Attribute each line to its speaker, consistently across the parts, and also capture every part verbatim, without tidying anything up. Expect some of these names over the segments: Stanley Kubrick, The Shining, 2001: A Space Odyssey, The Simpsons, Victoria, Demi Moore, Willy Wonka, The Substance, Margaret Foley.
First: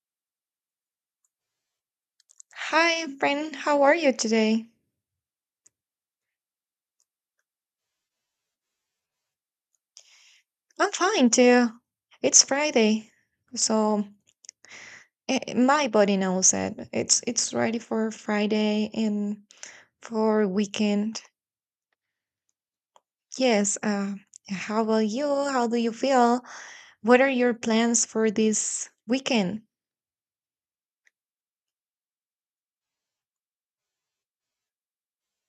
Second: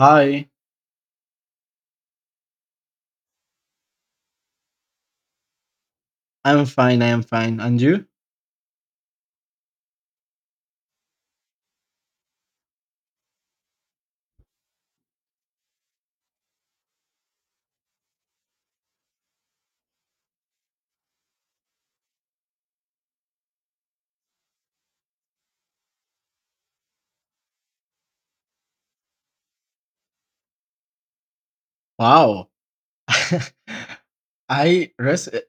Speaker 1: Hi,
Speaker 2: Hi, friend. How are you today?
Speaker 1: I'm fine. I am fine. And you?
Speaker 2: I'm fine too. It's Friday, so eh, eh, my body knows that it's it's ready for Friday and for weekend. Yes. Uh, how about you? How do you feel? What are your plans for this weekend?
Speaker 1: Wow. I res- eh,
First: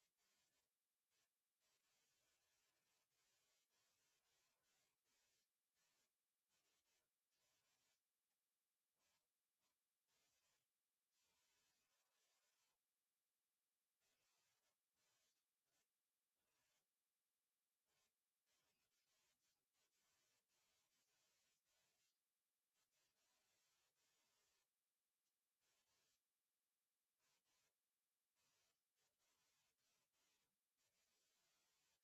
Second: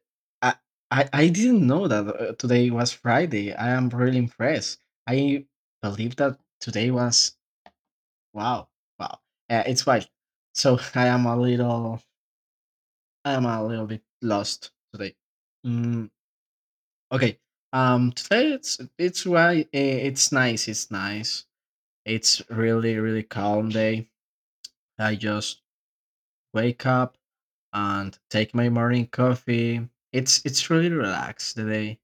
Speaker 1: I, I I didn't know that uh, today was Friday. I am really impressed. I believe that today was wow. Wow. Uh, it's wild. So I am a little I am a little bit lost today. Mm, okay. Um today it's it's right, it's nice. It's nice. It's really really calm day. I just wake up and take my morning coffee. It's it's really relaxed today,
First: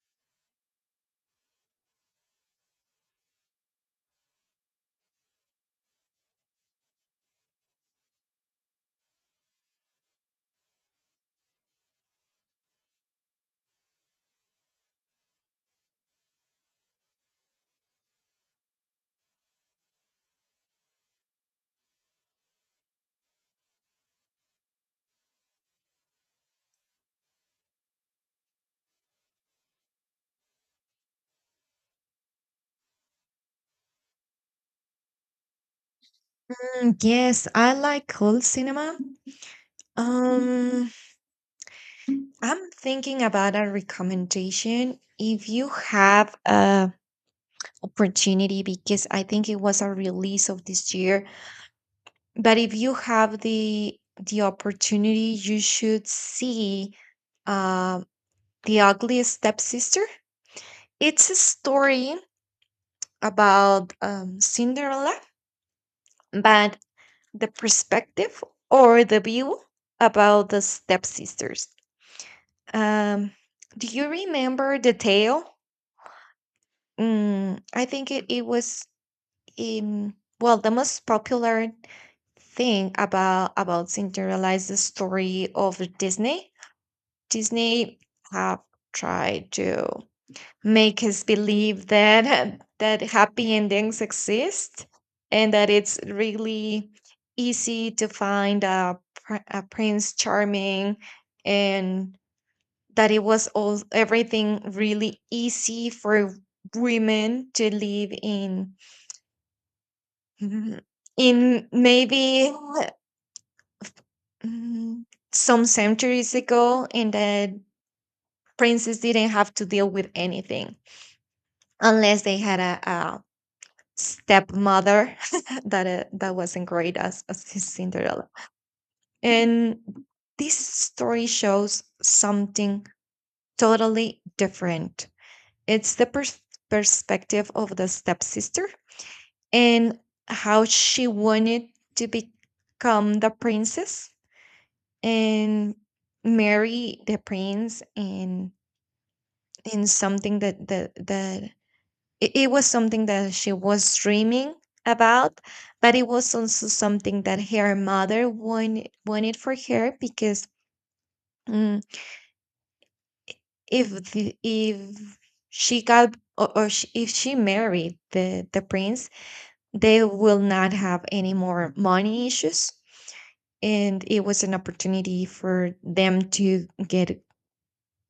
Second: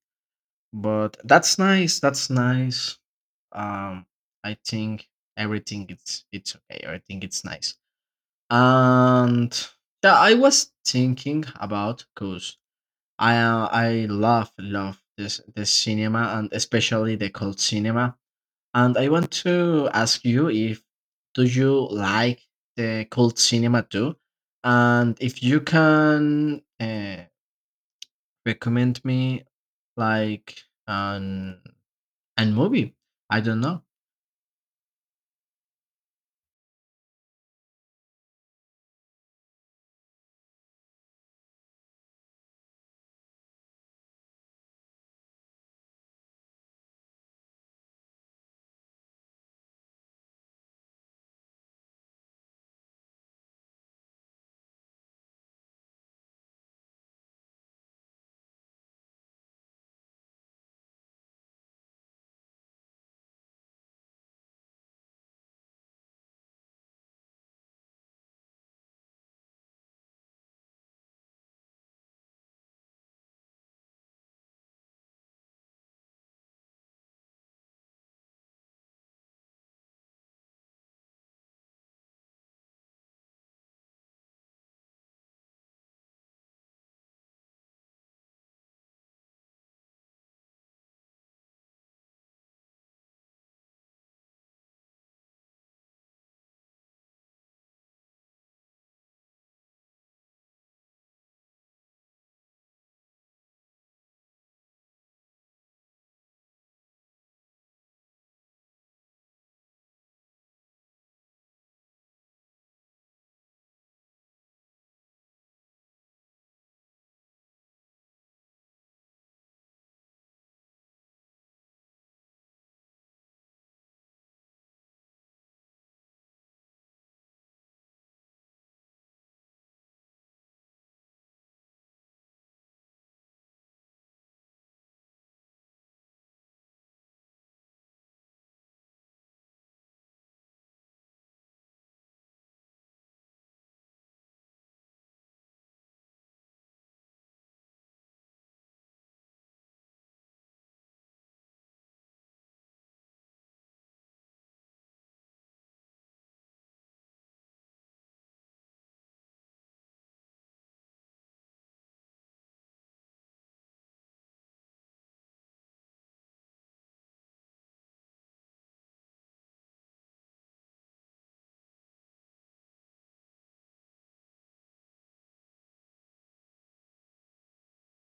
Speaker 1: but that's nice. That's nice. Um, I think everything it's it's okay. I think it's nice. And yeah, I was thinking about cause I uh, I love love this the cinema, and especially the cult cinema. And I want to ask you, if do you like the cult cinema too? And if you can uh, recommend me, like, an an movie. I don't know.
Speaker 2: Mm, yes, I like cold cinema. Um, I'm thinking about a recommendation. If you have a opportunity because I think it was a release of this year. But if you have the the opportunity, you should see uh, the Ugly stepsister. It's a story about um, Cinderella, but the perspective or the view about the stepsisters. Um, do you remember the tale? Mm, I think it, it was um, well the most popular thing about about Cinderella is the story of Disney. Disney have tried to make us believe that that happy endings exist and that it's really easy to find a, pr- a prince charming and that it was all everything really easy for women to live in in maybe Mm, some centuries ago, and that princes didn't have to deal with anything unless they had a, a stepmother that uh, that wasn't great as as his Cinderella. And this story shows something totally different. It's the pers- perspective of the stepsister and how she wanted to become the princess and marry the prince and in something that that that it, it was something that she was dreaming about but it was also something that her mother wanted wanted for her because mm, if the, if she got or, or she, if she married the the prince they will not have any more money issues and it was an opportunity for them to get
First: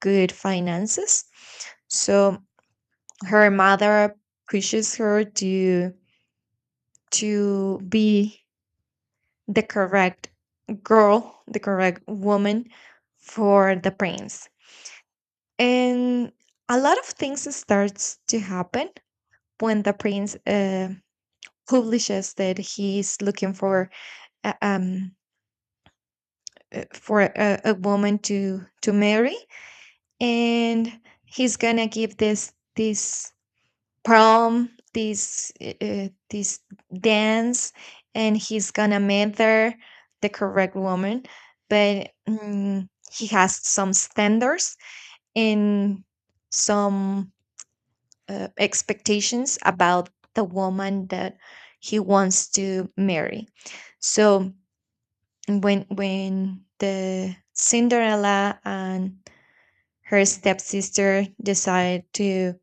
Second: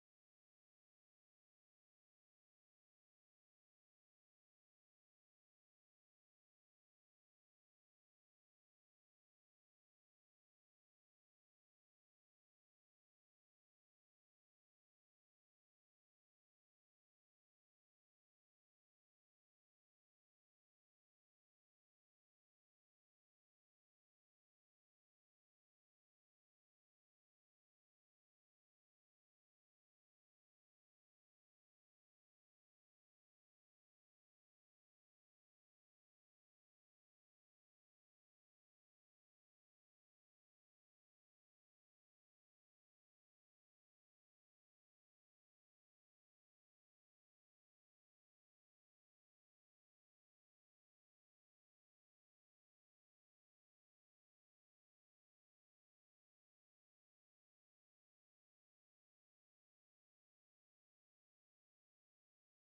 Speaker 2: good finances so her mother pushes her to to be the correct girl, the correct woman for the prince. And a lot of things starts to happen when the prince uh, publishes that he's looking for a- um uh, for a, a woman to to marry and he's gonna give this this prom, this uh, this dance, and he's gonna meet her, the correct woman, but mm, he has some standards and some uh, expectations about the woman that he wants to marry. So when when the Cinderella and her stepsister decide to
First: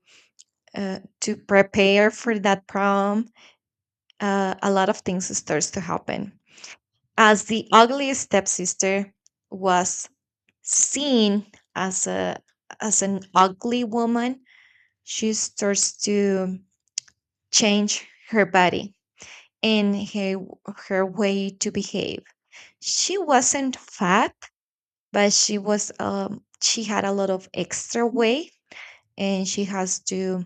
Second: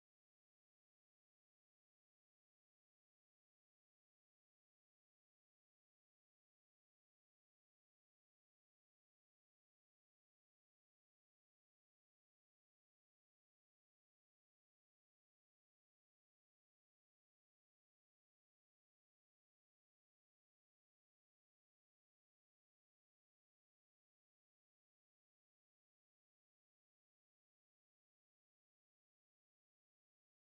Speaker 2: uh, to prepare for that prom uh, a lot of things starts to happen. As the ugly stepsister was seen as a as an ugly woman, she starts to change her body and her her way to behave. She wasn't fat, but she was um she had a lot of extra weight and she has to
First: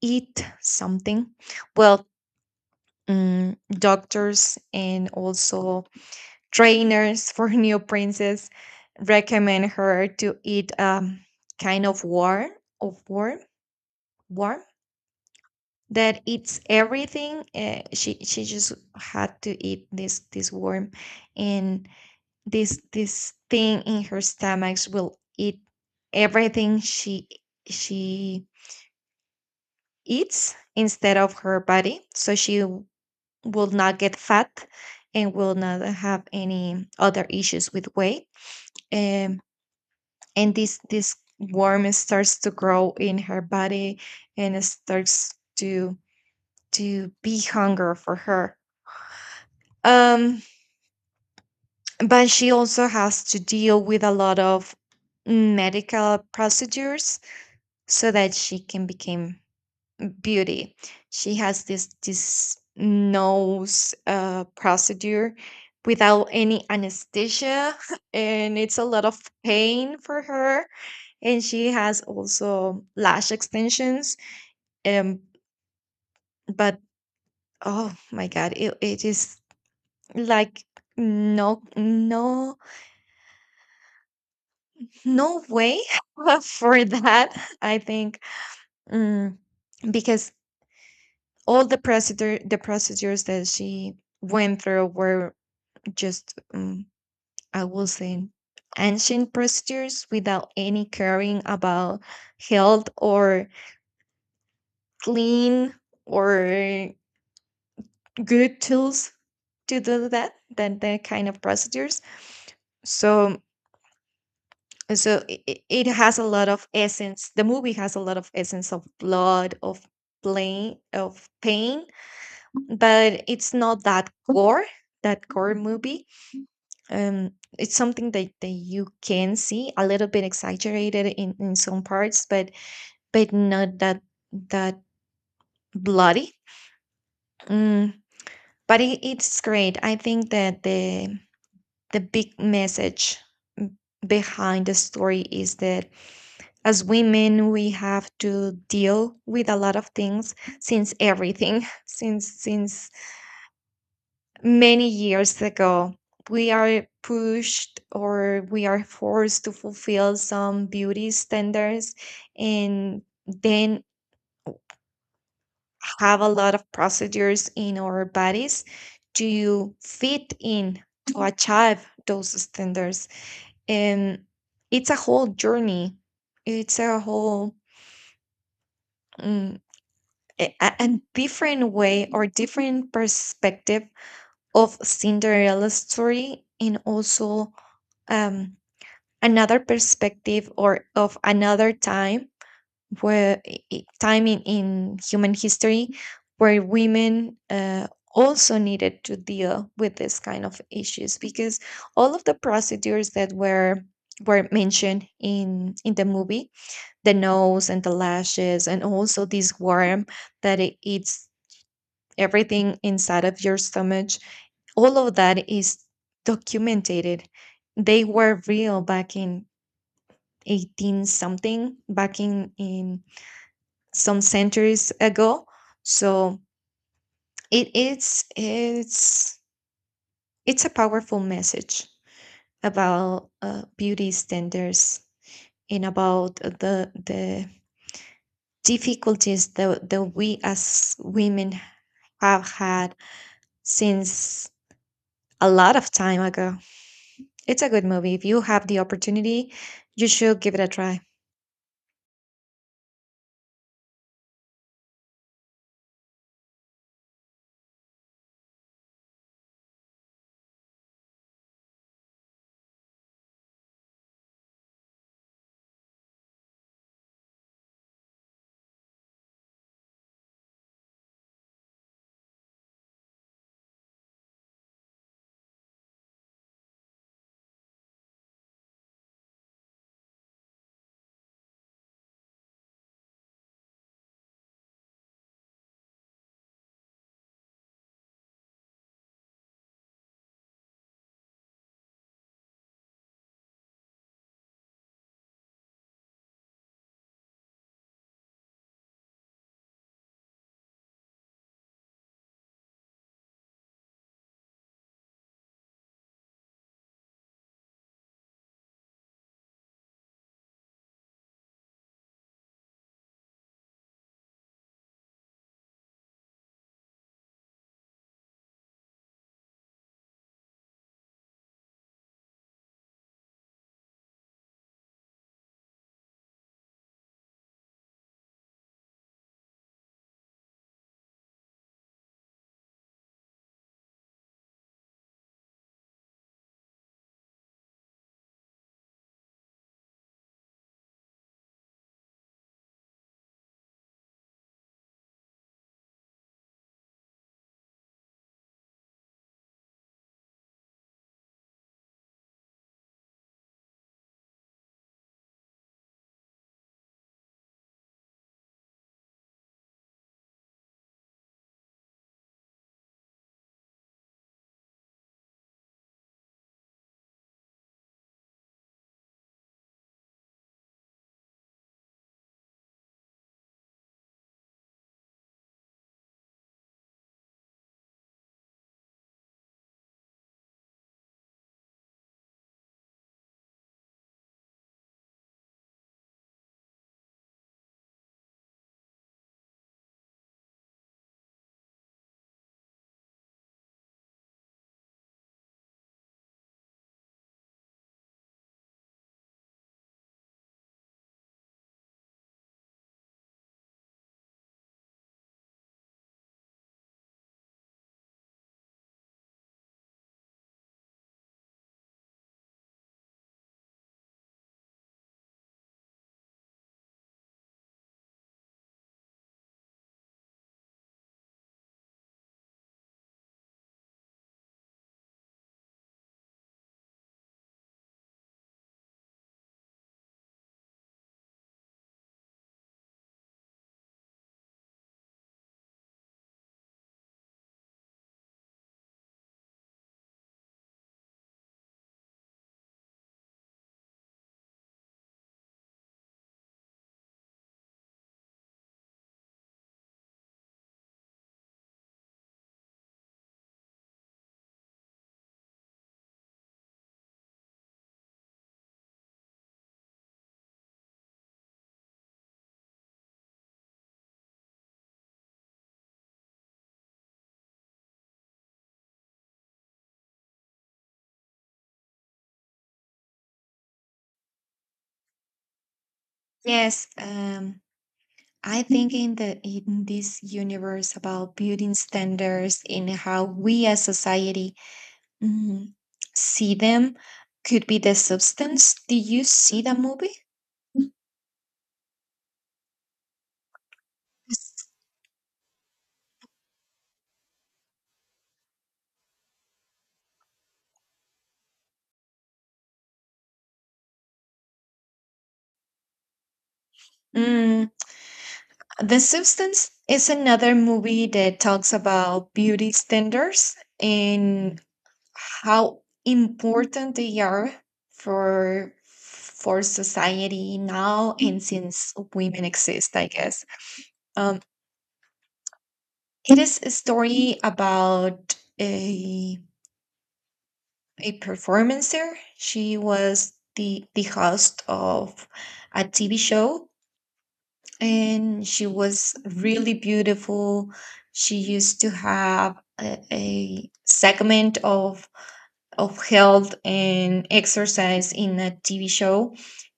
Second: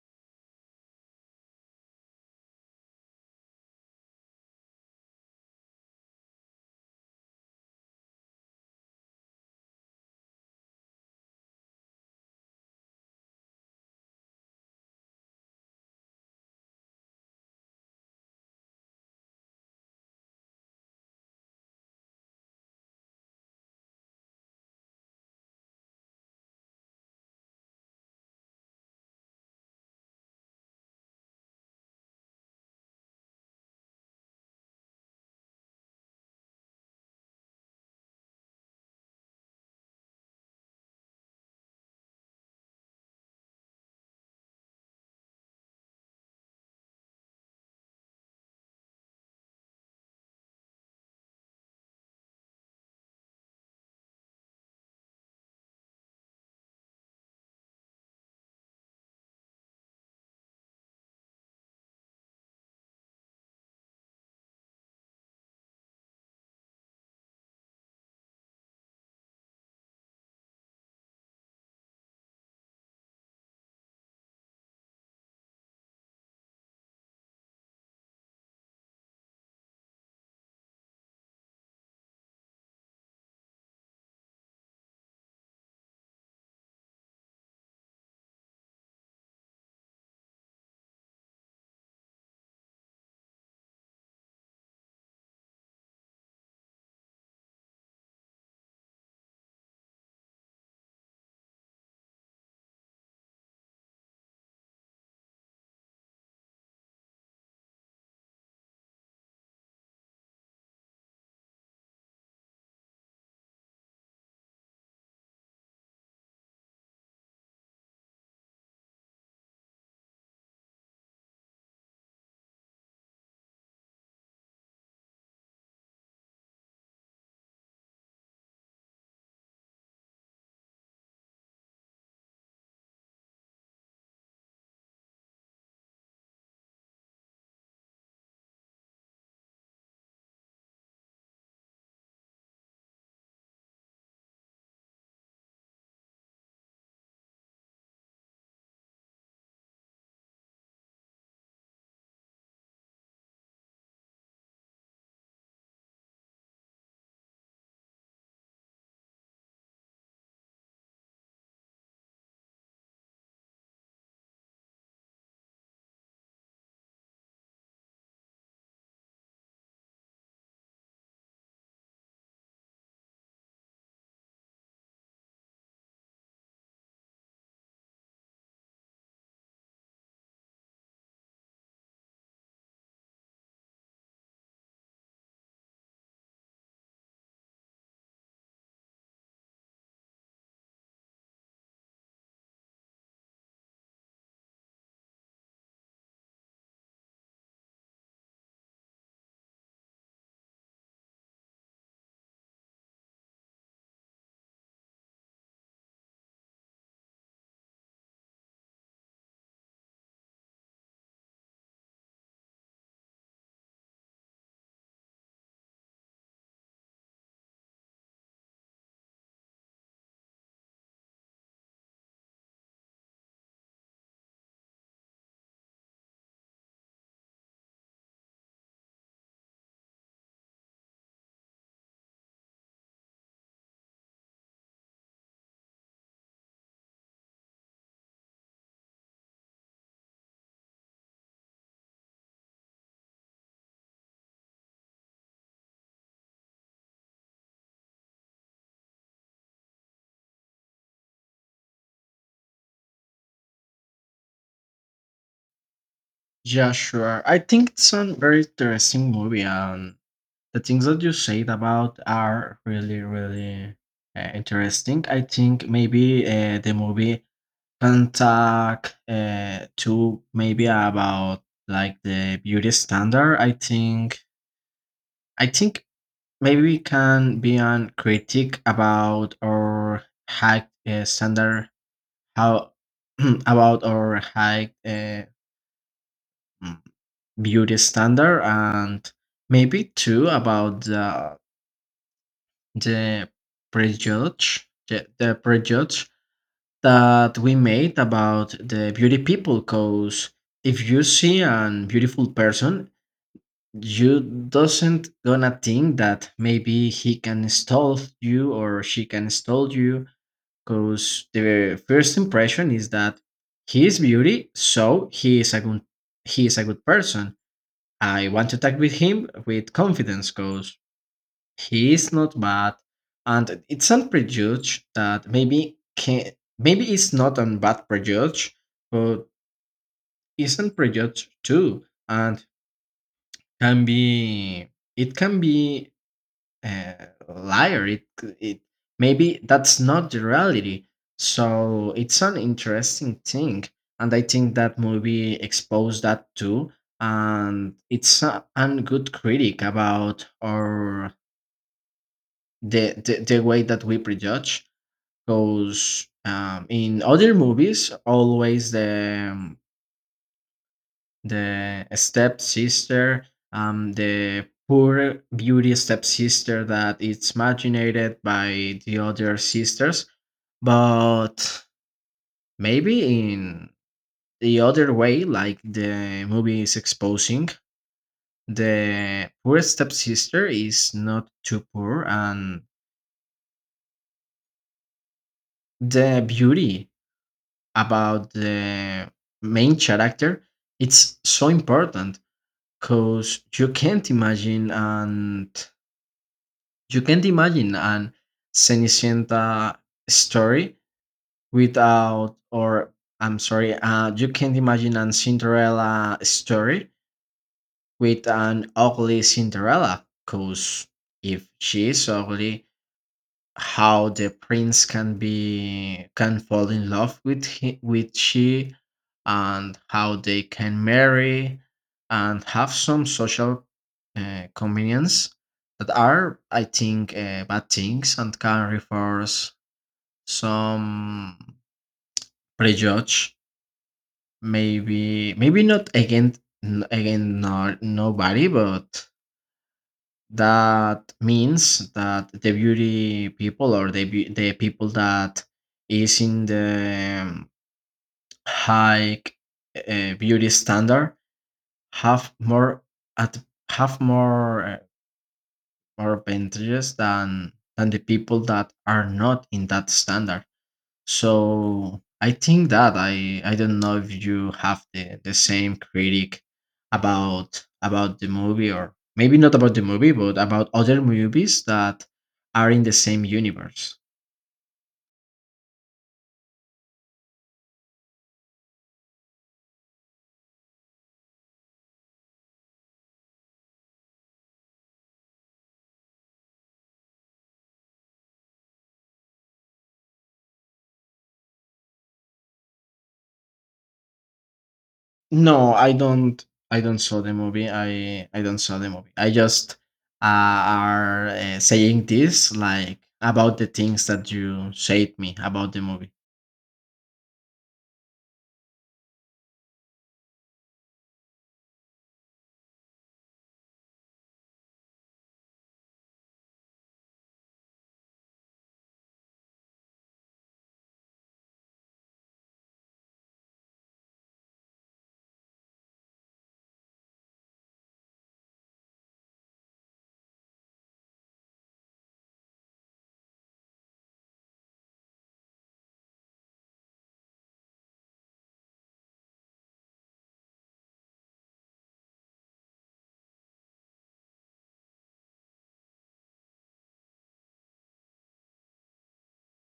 Speaker 2: eat something. Well, mm, doctors and also trainers for new princess recommend her to eat um, kind of war of worm worm that eats everything uh, she she just had to eat this this worm and this this thing in her stomachs will eat everything she she eats instead of her body so she w- will not get fat and will not have any other issues with weight. Um, and this this worm starts to grow in her body and it starts to to be hunger for her um but she also has to deal with a lot of medical procedures so that she can become beauty. She has this this nose uh, procedure without any anesthesia and it's a lot of pain for her and she has also lash extensions um but oh my god it, it is like no no no way for that. I think mm, because all the procedure the procedures that she went through were just um, I will say ancient procedures without any caring about health or clean or good tools to do that than that kind of procedures. So so it, it it has a lot of essence. The movie has a lot of essence of blood of pain of pain but it's not that gore that gore movie. Um, it's something that, that you can see a little bit exaggerated in in some parts but but not that that bloody. mm, but it, it's great. I think that the the big message, mm, behind the story is that as women we have to deal with a lot of things since everything since since many years ago we are pushed or we are forced to fulfill some beauty standards and then have a lot of procedures in our bodies to fit in to achieve those standards. And it's a whole journey. It's a whole mm, a, a a different way or different perspective of Cinderella's story and also um, another perspective or of another time where i- i- time in, in human history where women uh, also needed to deal with this kind of issues because all of the procedures that were were mentioned in in the movie the nose and the lashes and also this worm that it eats everything inside of your stomach, all of that is documented. They were real back in eighteen something back in in some centuries ago. So it is it's it's a powerful message about uh, beauty standards and about the the difficulties that, that we as women have had since a lot of time ago. It's a good movie. If you have the opportunity, you should give it a try.
Speaker 1: Yeah, sure. I think it's a very interesting movie, and the things that you said about are really, really uh, interesting. I think maybe uh, the movie can talk uh, to, maybe, about like the beauty standard. I think I think maybe we can be a critic about our high uh, standard, how about our high uh, mm, beauty standard, and maybe too about the, the prejudge, the, the prejudge that we made about the beauty people. Because if you see an beautiful person, you doesn't gonna think that maybe he can stall you or she can stall you, because the first impression is that he is beauty, so he is a good, he is a good person. I want to talk with him with confidence, because he is not bad, and it's not prejudge that maybe can, maybe it's not a bad prejudge, but isn't prejudge too, and can be it can be uh, liar. It it maybe that's not the reality. So it's an interesting thing, and I think that movie exposed that too. And it's a, an good critic about our the, the the way that we prejudge. Because um, in other movies, always the um, the stepsister, um, the poor beauty stepsister that is marginated by the other sisters. But maybe in the other way, like the movie is exposing, the poor stepsister is not too poor, and the beauty about the main character, it's so important, because you can't imagine and You can't imagine an Cenicienta story without, or, I'm sorry, uh, you can't imagine an Cinderella story with an ugly Cinderella, because if she is ugly, how the prince can be can fall in love with he, with she, and how they can marry and have some social uh, convenience that are, I think, uh, bad things, and can reinforce some prejudge, maybe maybe not against, again, not nobody, but that means that the beauty people, or the beau- the people that is in the um, high uh, beauty standard, have more at have more uh, more advantages than than the people that are not in that standard. So I think that I I don't know if you have the the same critic about about the movie, or maybe not about the movie but about other movies that are in the same universe.
Speaker 2: Yes, um, I think in the in this universe about building standards in how we as society mm, see them could be the substance. Did you see the movie? Yes.
Speaker 1: No, I don't I don't saw the movie. I I don't saw the movie. I just uh, are uh, saying this, like, about the things that you said me about the movie.
Speaker 2: Mm, the substance is another movie that talks about beauty standards in how important they are for for society now and since women exist I guess. um, it is a story about a a performancer. She was the the host of a TV show and she was really beautiful. She used to have a, a segment of of health and exercise in a T V show.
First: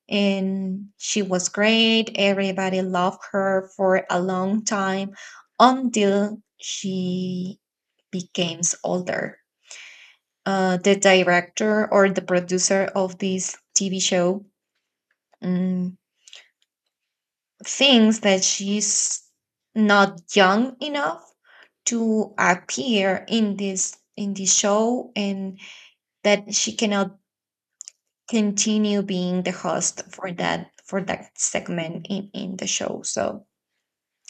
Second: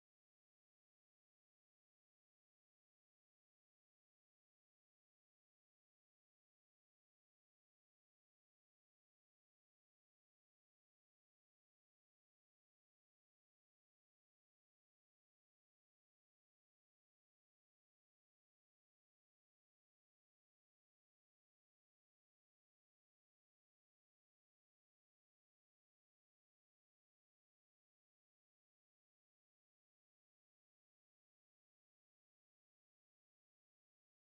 Speaker 2: And she was great. Everybody loved her for a long time until she becomes older. Uh, the director or the producer of this T V show um, thinks that she's not young enough to appear in this in this show and that she cannot continue being the host for that for that segment in in the show. So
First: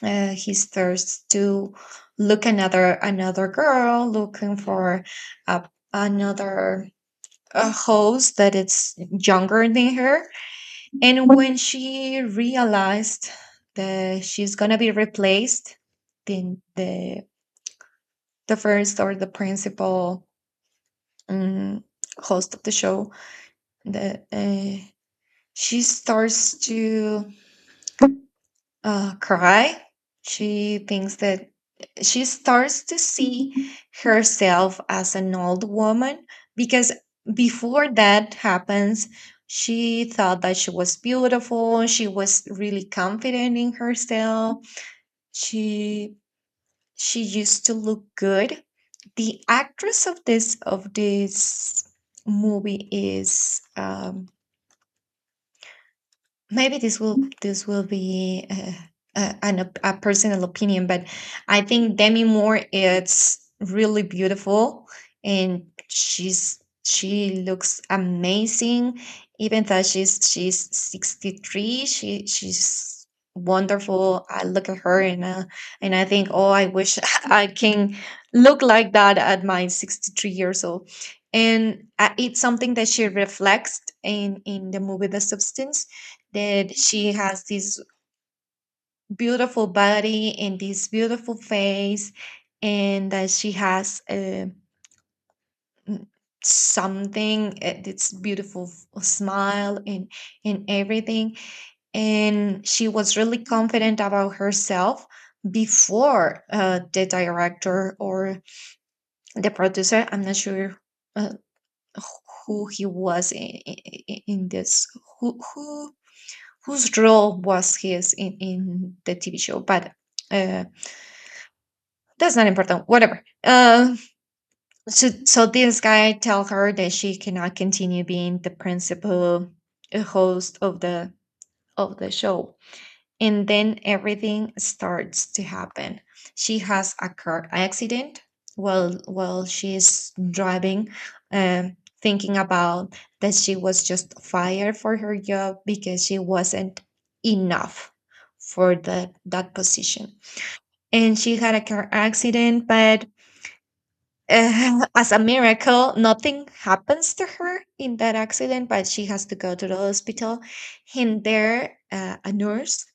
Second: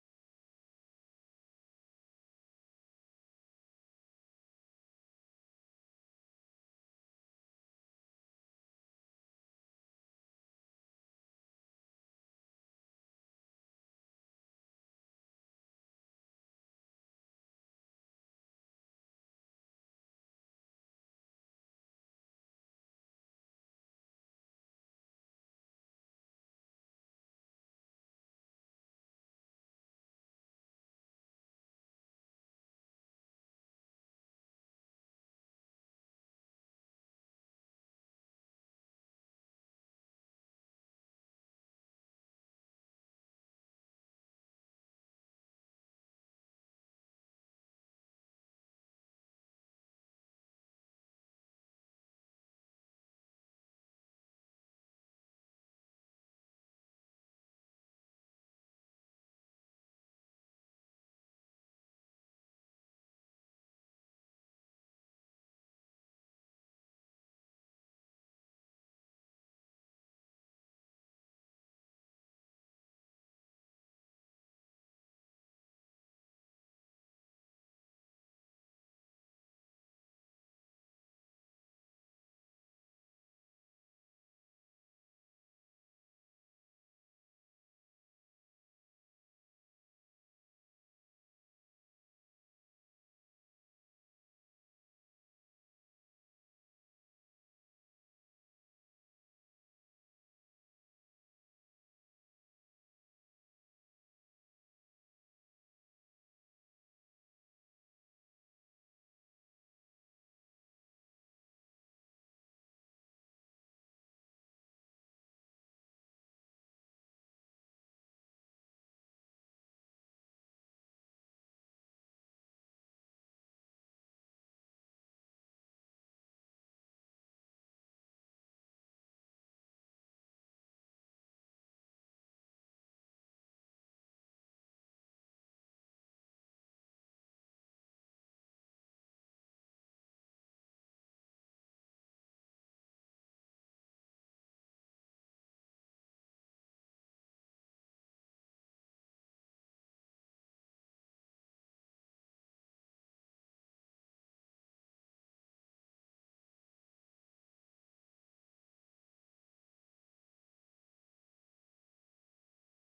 Speaker 2: uh, he starts to look another another girl looking for a, another a host that it's younger than her. And when she realized that she's gonna be replaced, then the the first or the principal um, host of the show the uh, she starts to uh, cry. She thinks that she starts to see herself as an old woman because before that happens, she thought that she was beautiful. She was really confident in herself. She she used to look good. The actress of this of this movie is um, maybe this will this will be uh, a, an, op- a personal opinion but I think Demi Moore is really beautiful and she's she looks amazing even though she's she's sixty three. She she's wonderful. I look at her and uh, and I think oh I wish I can look like that at my sixty three years old. And uh, it's something that she reflects in in the movie the substance, that she has this beautiful body and this beautiful face and that she has uh, n- something uh, that's beautiful, f- smile and and everything. And she was really confident about herself before uh, the director or the producer. I'm not sure uh, who he was in, in this who who whose role was his in, in the T V show, but uh, that's not important. Whatever. Uh, so so this guy tell her that she cannot continue being the principal uh, host of the of the show. And then everything starts to happen. She has a car accident while while she's driving, um, thinking about that she was just fired for her job because she wasn't enough for the that position. And she had a car accident. But uh, as a miracle nothing happens to her in that accident but she has to go to the hospital. And there uh, a nurse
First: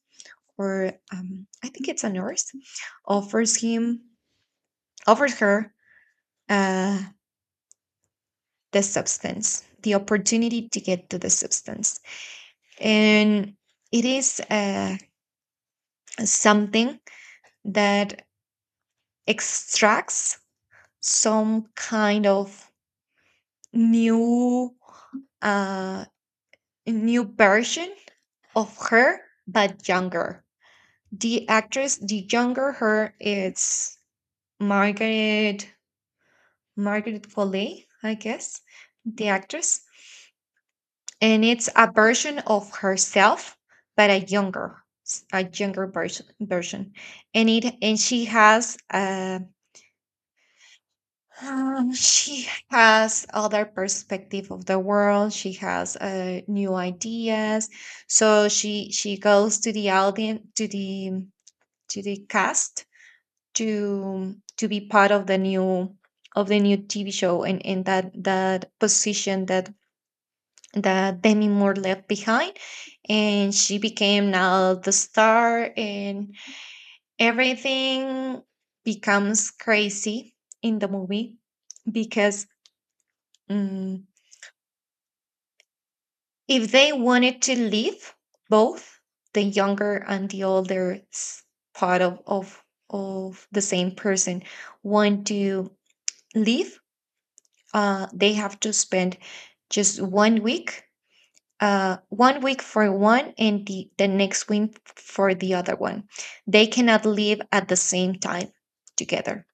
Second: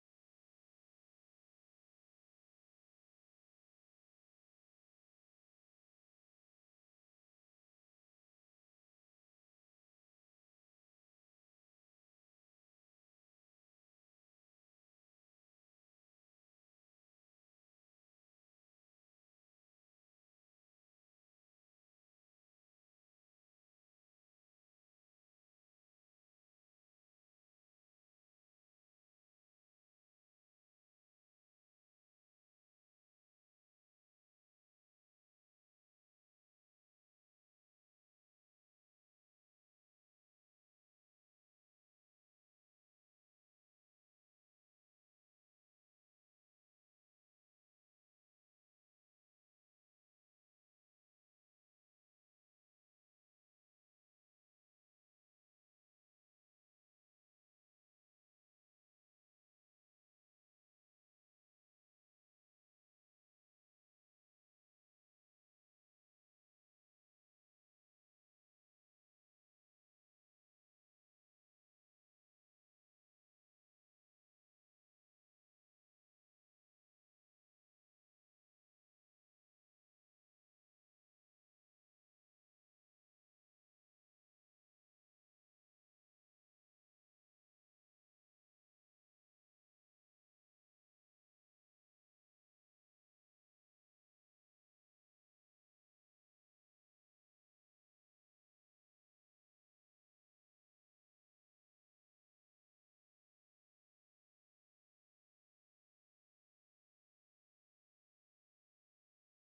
Speaker 2: or um, I think it's a nurse, offers him, offers her uh, the substance, the opportunity to get to the substance. And it is uh, something that extracts some kind of new, uh, new version of her, but younger. The actress, the younger her, it's Margaret Margaret Foley, I guess, the actress, and it's a version of herself, but a younger, s- a younger version. Version, and it and she has uh, um, she has other perspective of the world. She has uh, new ideas, so she she goes to the audience to the to the cast to to be part of the new of the new T V show and in that that position that that Demi Moore left behind. And she became now the star, and everything becomes crazy in the movie because mm, if they wanted to leave both the younger and the older s- part of, of, of the same person want to leave, uh, they have to spend just one week uh, one week for one and the, the next week for the other one. They cannot live at the same time together.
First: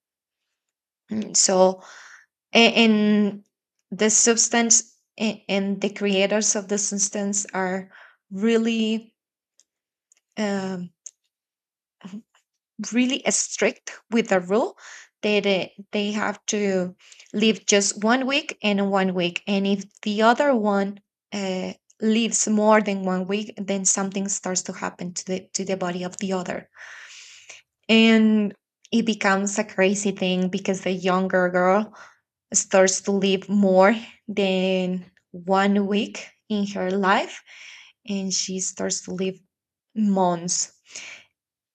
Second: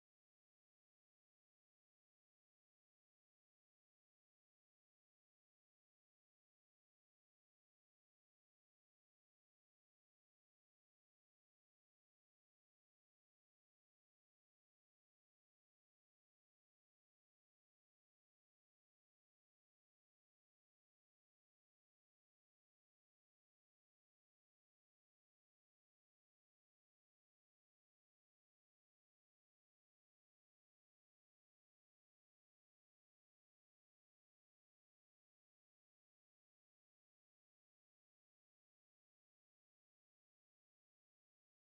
Speaker 2: Mm, So, a- and the substance a- and the creators of the substance are really um, really strict with the rule that uh, they have to live just one week and one week. And if the other one uh, lives more than one week, then something starts to happen to the to the body of the other. And it becomes a crazy thing because the younger girl starts to live more than one week in her life and she starts to live months.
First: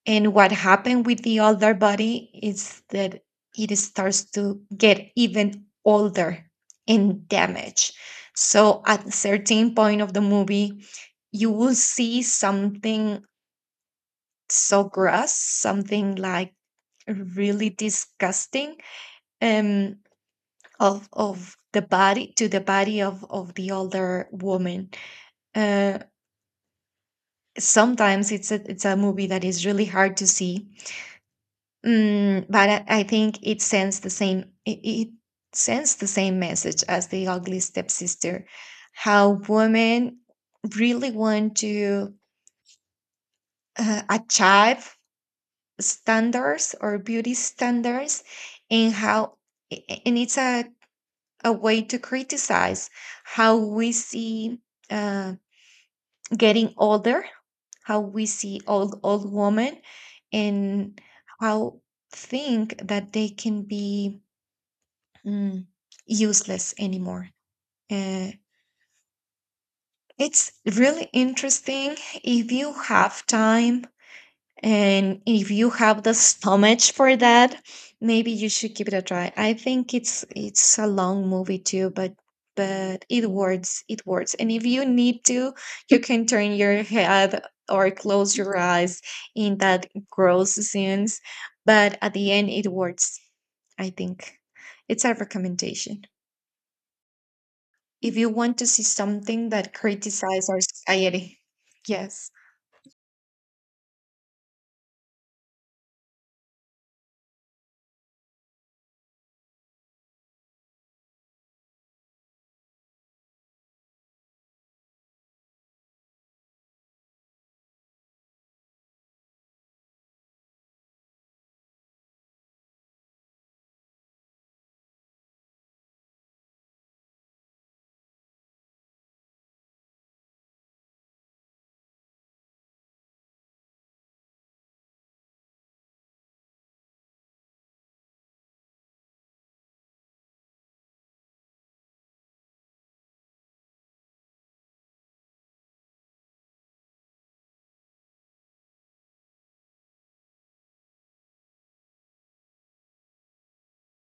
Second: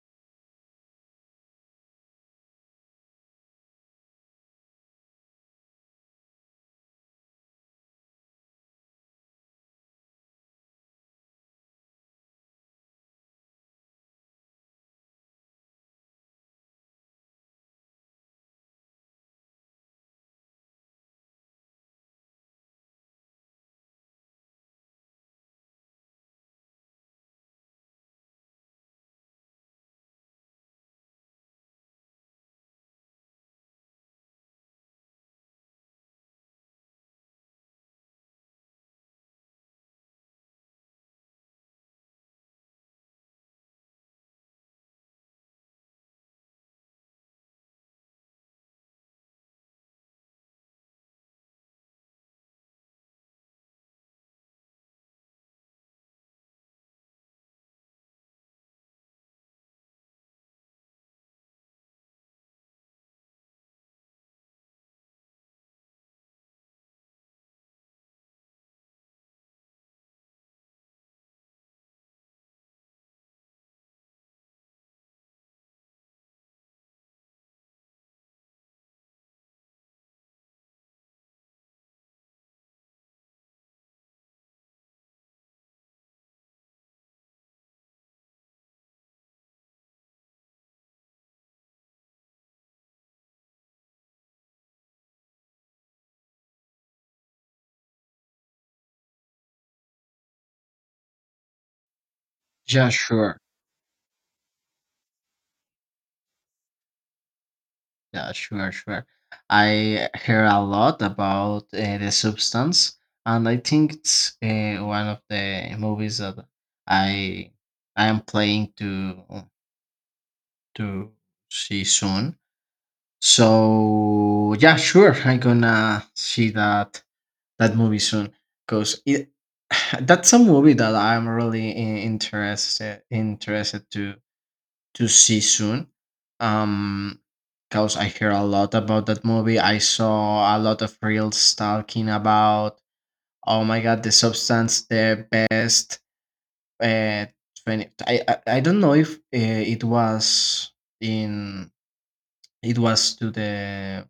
Speaker 2: And what happened with the older body is that it starts to get even older and damaged. So at a certain point of the movie, you will see something so gross, something like really disgusting, um, of of the body to the body of, of the older woman. Uh, sometimes it's a, it's a movie that is really hard to see. Mm, but I I think it sends the same it, it sends the same message as the ugly stepsister, how women really want to uh, achieve standards or beauty standards, and how a- a- and it's a a way to criticize how we see uh, getting older, how we see old old women, and how think that they can be mm, useless anymore. Uh, it's really interesting. If you have time and if you have the stomach for that, maybe you should give it a try. I think it's it's a long movie too, but but it works, it works. And if you need to, you can turn your head or close your eyes in that gross scenes, but at the end it works, I think. It's a recommendation if you want to see something that criticizes our society. Yes.
Speaker 1: Yeah, sure. Yeah, sure, sure. I hear a lot about uh, the substance, and I think it's uh, one of the movies that I I am playing to to see soon. So yeah, sure, I'm gonna see that that movie soon, because it that's a movie that I'm really i- interested interested to to see soon. Um, because I hear a lot about that movie. I saw a lot of reels talking about, oh my god, the substance, the best. Uh, twenty, I, I I don't know if uh, it was in it was to the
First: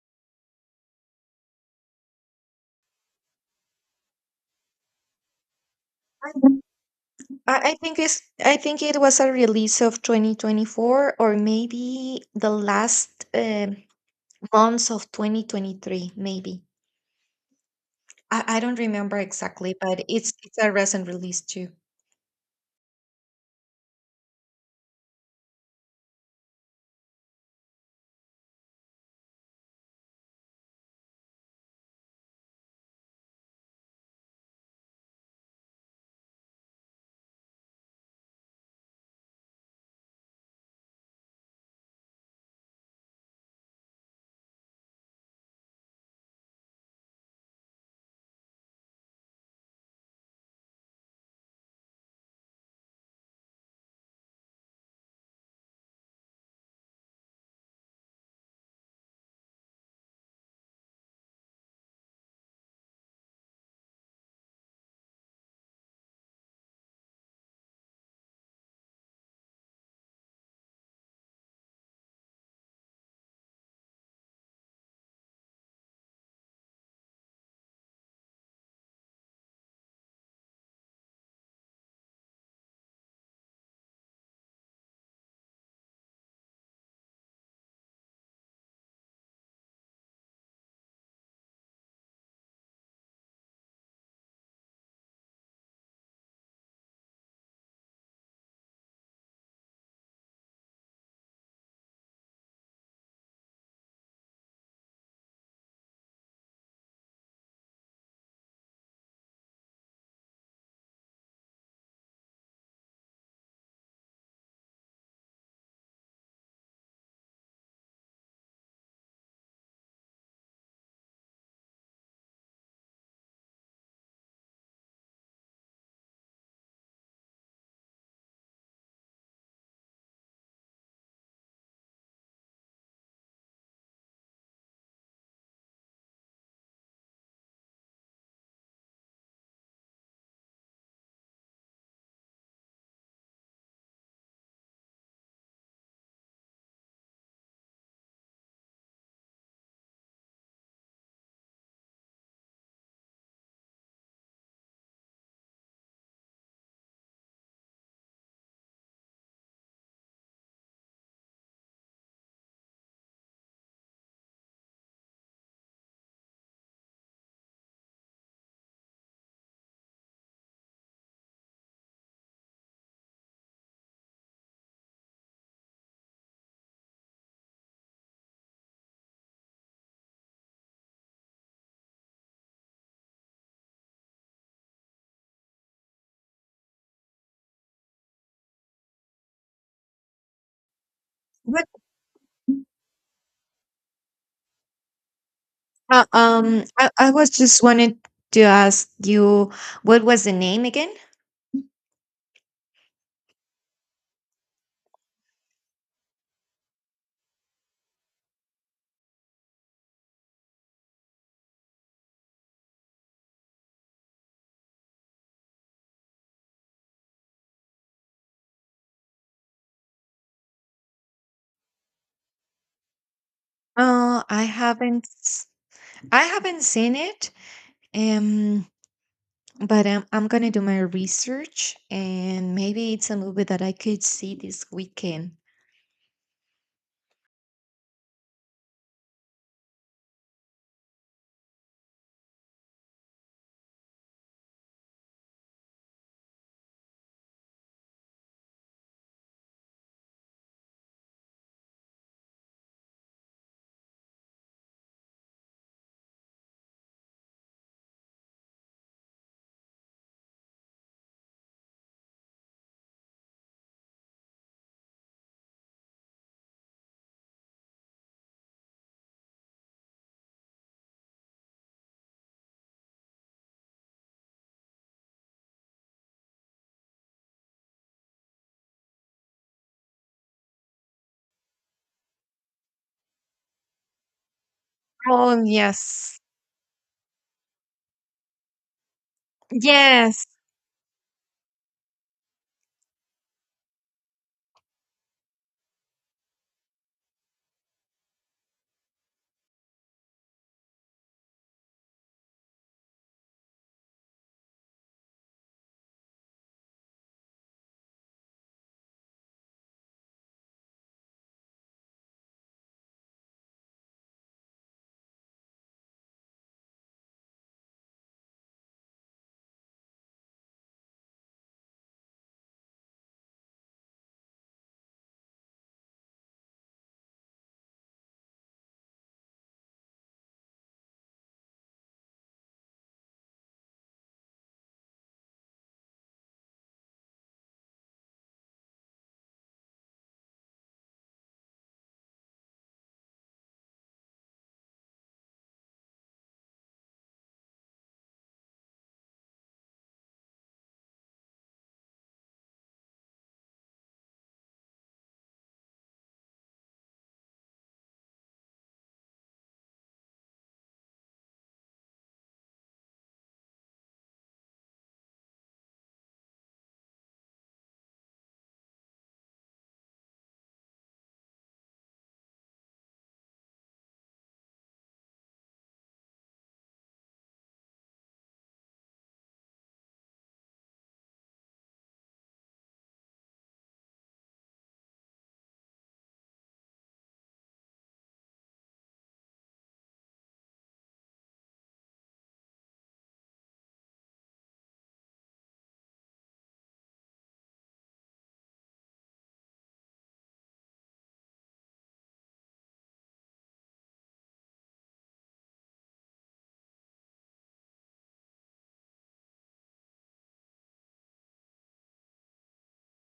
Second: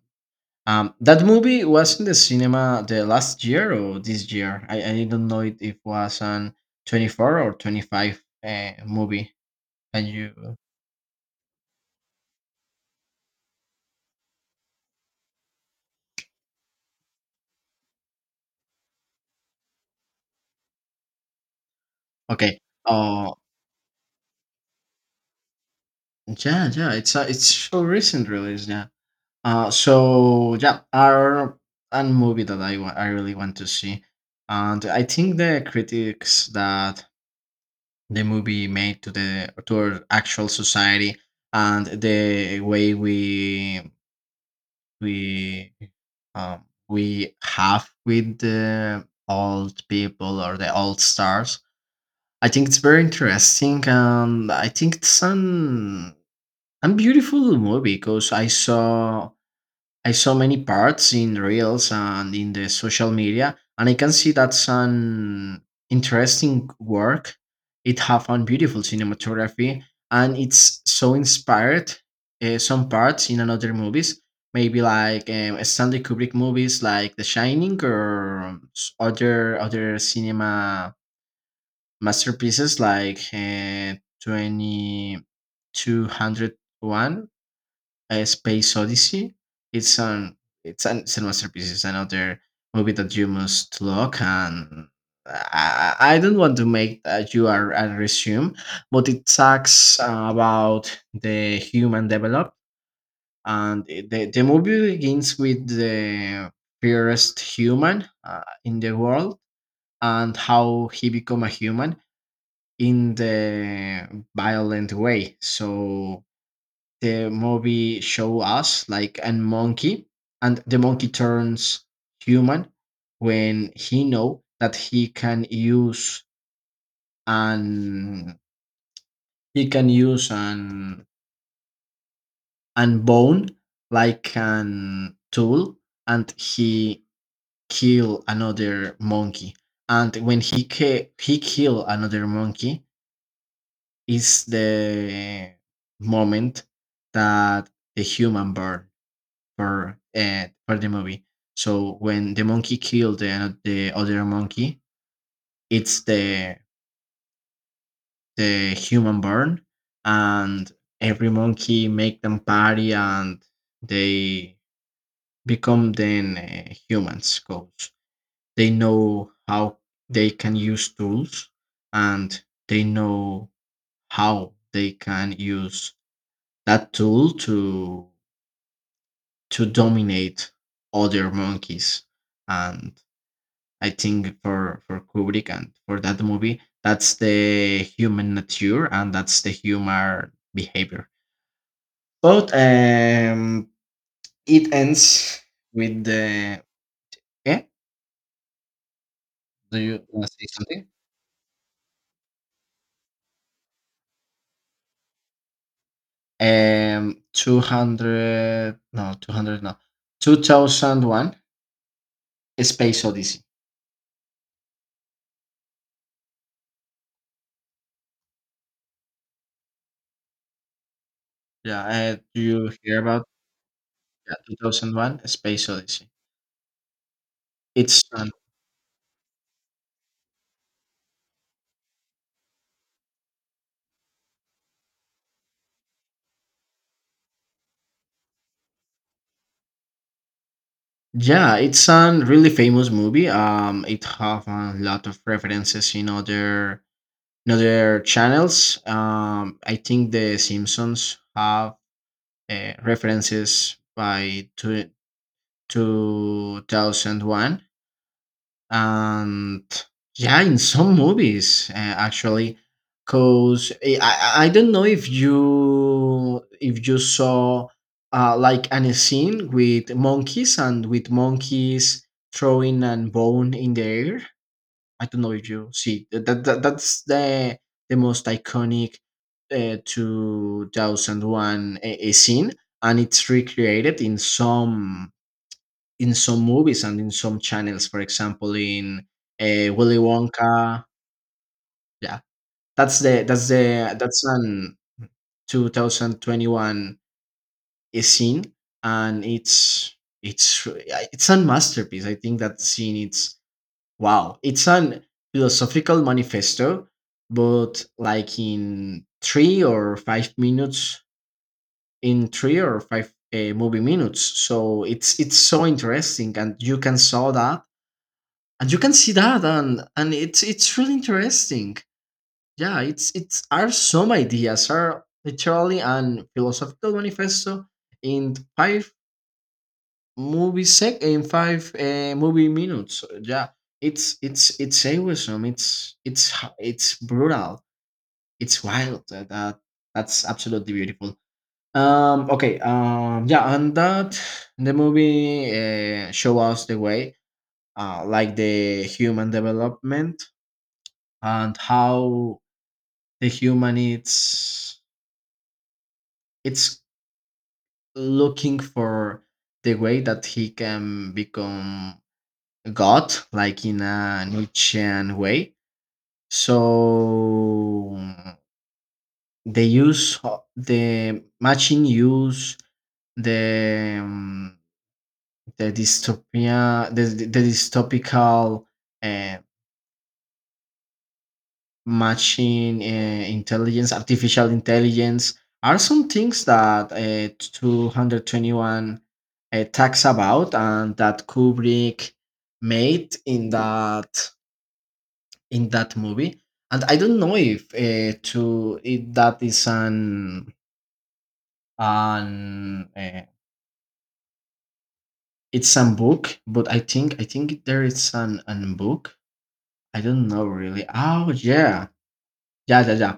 Speaker 1: um that movie was in the cinema the last year or this year. I I don't know it if was an twenty four or
Speaker 2: I, I
Speaker 1: twenty
Speaker 2: think it's
Speaker 1: five
Speaker 2: I
Speaker 1: uh,
Speaker 2: think it was a
Speaker 1: movie.
Speaker 2: release of
Speaker 1: Can you?
Speaker 2: twenty twenty four or maybe the last um months of twenty twenty three, maybe. I, I don't remember exactly, but it's it's a recent release too.
Speaker 1: Okay. Oh, yeah, yeah, it's a, it's so recent release, yeah. Uh, so yeah, our a movie that I wa- I really want to see, and I think the critics that the movie made to the to our actual society, and the way we we um, we have with the old people or the old stars, I think it's very interesting, and I think it's an and beautiful movie, because I saw, I saw many parts in reels and in the social media, and I can see that's an interesting work. It have a beautiful cinematography, and it's so inspired uh, some parts in another movies, maybe like um, Stanley Kubrick movies, like The Shining, or s- other other cinema masterpieces like uh, twenty two hundred one uh, Space Odyssey. It's an it's an it's masterpiece. It's another movie that you must look and. I, I I don't want to make that you are a resume, but it talks uh, about the human develop, and it- the, the movie begins with the purest human uh, in the world, and how he become a human in the violent way. So the movie show us like a monkey, and the monkey turns human when he know that he can use an he can use an an bone like an tool, and he kill another monkey, and when he ki- he kill another monkey is the moment that the human burn, per uh, per the movie. So when the monkey killed the, the other monkey, it's the the human burn, and every monkey make them party, and they become then uh, humans. Cause they know how they can use tools, and they know how they can use that tool to to dominate other monkeys, and I think for for Kubrick and for that movie, that's the human nature and that's the human behavior.
Speaker 2: What
Speaker 1: But um, it ends with
Speaker 2: uh,
Speaker 1: the,
Speaker 2: um I, I was
Speaker 1: yeah?
Speaker 2: just wanted to ask you
Speaker 1: Do
Speaker 2: what
Speaker 1: you
Speaker 2: was
Speaker 1: want to
Speaker 2: the
Speaker 1: say
Speaker 2: name
Speaker 1: something?
Speaker 2: again?
Speaker 1: Um, two hundred, no, two hundred, no, two thousand one, A Space Odyssey. Yeah, uh, do you hear about
Speaker 2: Uh I
Speaker 1: two thousand
Speaker 2: haven't
Speaker 1: one, A
Speaker 2: s-
Speaker 1: Space Odyssey?
Speaker 2: I haven't seen it.
Speaker 1: It's uh,
Speaker 2: Um, but um, I'm gonna do my research and maybe it's a movie that I could see this weekend.
Speaker 1: Yeah, it's a really famous movie. Um, it have a lot of references in other, in other channels. Um, I think the Simpsons have uh, references by two two thousand one, and yeah, in some movies, uh, actually, because I, I I don't know if you if you saw uh, like an scene with monkeys, and with monkeys throwing and bone in the air. I don't know if you see that, that that- that's the the most iconic uh, two thousand one a, a scene, and it's recreated in some
Speaker 2: Oh
Speaker 1: in
Speaker 2: yes.
Speaker 1: some movies and in some channels, for example, in uh, Willy
Speaker 2: Yes.
Speaker 1: Wonka. Yeah, that's the that's the that's an twenty twenty-one scene, and it's it's eh, it's a masterpiece. I think that scene it's wow. It's an philosophical manifesto, but, like, in three or five minutes, in three or five uh, movie minutes. So it's it's so interesting, and you can saw that, and you can see that, and and it's it's really interesting, yeah. It's it's are some ideas, are literally and philosophical manifesto in five movie sec in five uh, movie minutes, yeah. It's it's it's awesome. It's it's h- it's brutal. It's wild that, that that's absolutely beautiful. Um okay. Um yeah, and that the movie uh, show us the way, uh, like the human development, and how the human it's it's looking for the way that he can become god, like in a nietzschean way. So they use ho- the machine use the um, the dystopia, the, the dystopical, eh, machine, uh, intelligence, artificial intelligence, are some things that uh, two twenty-one uh, talks about, and that Kubrick made in that in that movie. And I don't know if, uh, to, if that is an an uh, it's a book, but I think I think there is an an book. I don't know really. Oh yeah, yeah, yeah, yeah.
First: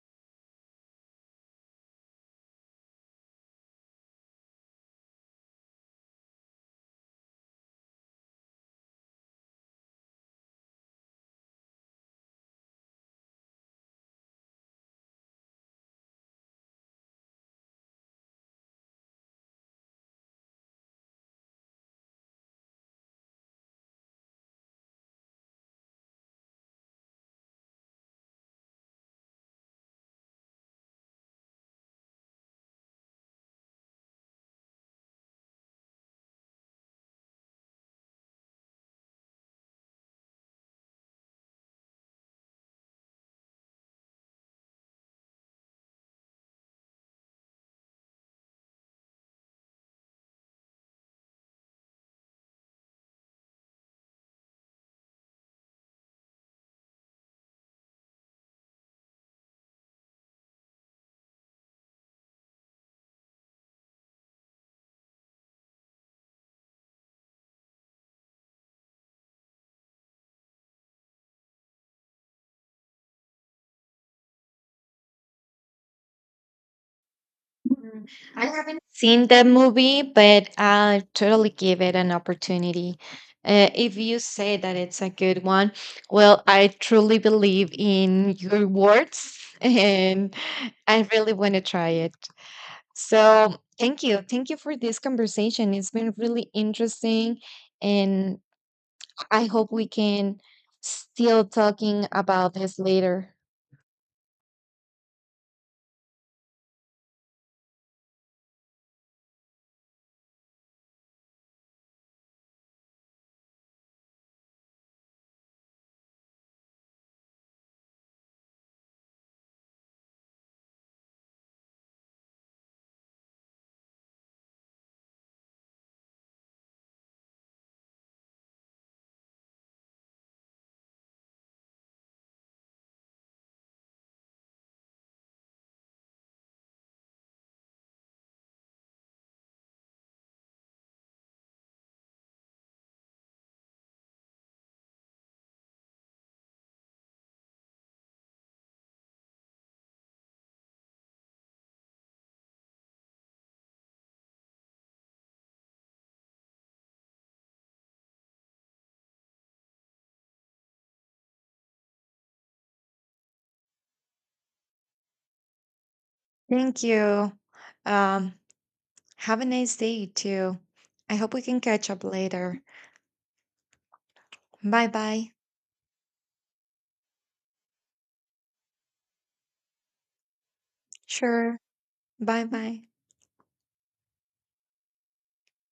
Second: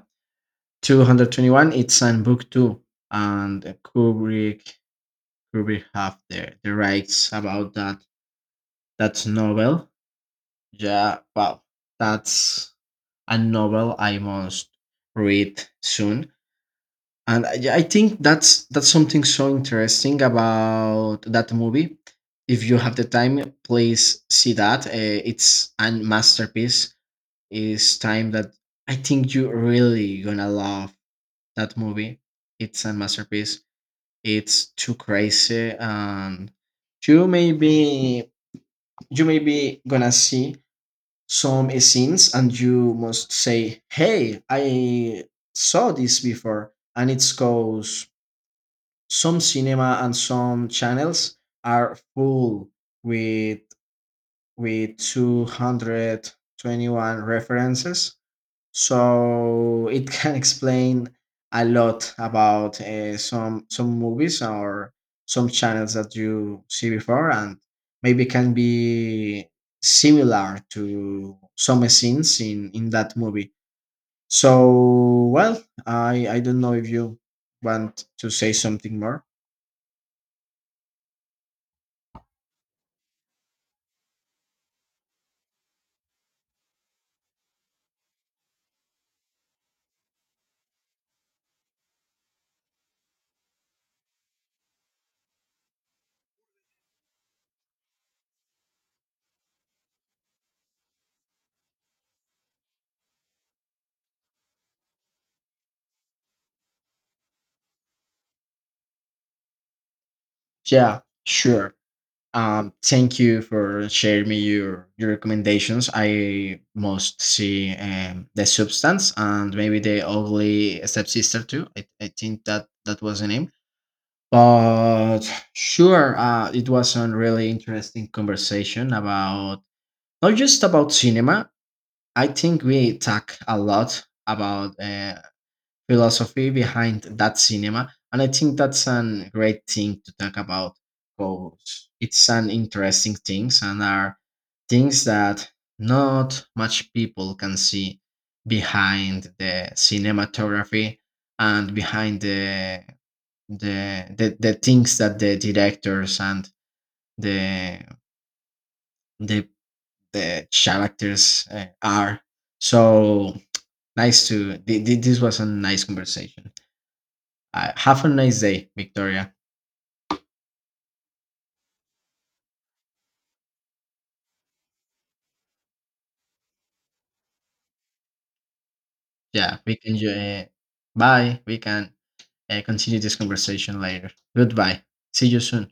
Speaker 1: two twenty-one it's an book too, and kubrick kubrick have the, the rights about that that novel. Yeah, well, that's a novel I must read soon, and i, I think that's that's something so interesting about that movie. If you have the time please see that. Uh, it's a masterpiece. It's time that I think you really gonna love that movie. It's a masterpiece, it's too crazy, and you may be you may be gonna see some scenes and you must say, hey, I saw this before, and it's cause some cinema and some channels are full with, with two twenty-one references. So it can explain a lot about uh, some some movies or some channels that you see before, and maybe can be similar to some scenes in in that movie. So, well, i i don't know if you want
Speaker 2: Mm,
Speaker 1: to
Speaker 2: I
Speaker 1: say
Speaker 2: haven't
Speaker 1: something more.
Speaker 2: seen that movie, but I'll totally give it an opportunity. Uh, if you say that it's a good one, well, I truly believe in your words and I really want to try it. So, thank you. Thank you for this conversation. It's been really interesting, and I hope we can still talking about this later.
Speaker 1: Yeah, sure. Um, thank you for sharing me your your recommendations. I must see um, the substance, and maybe the ugly stepsister too. I, I think that that was the name. But sure, uh, it was a really interesting conversation about, not just about cinema. I think we talk a lot about uh, philosophy behind that cinema. And I think that's a great thing to talk about, because it's an interesting things, and are things that not much people can see behind the cinematography and behind the the the, the things that the directors and the the, the characters uh, are. So nice to thi- thi- this was a nice conversation.
Speaker 2: Thank you.
Speaker 1: Uh, have a
Speaker 2: Um,
Speaker 1: nice day, Victoria.
Speaker 2: Have a nice day too. I hope we can catch up later. Bye bye.
Speaker 1: Yeah, we can. Uh, bye. We
Speaker 2: Sure.
Speaker 1: can
Speaker 2: Bye
Speaker 1: uh,
Speaker 2: bye.
Speaker 1: continue this conversation later. Goodbye. See you soon.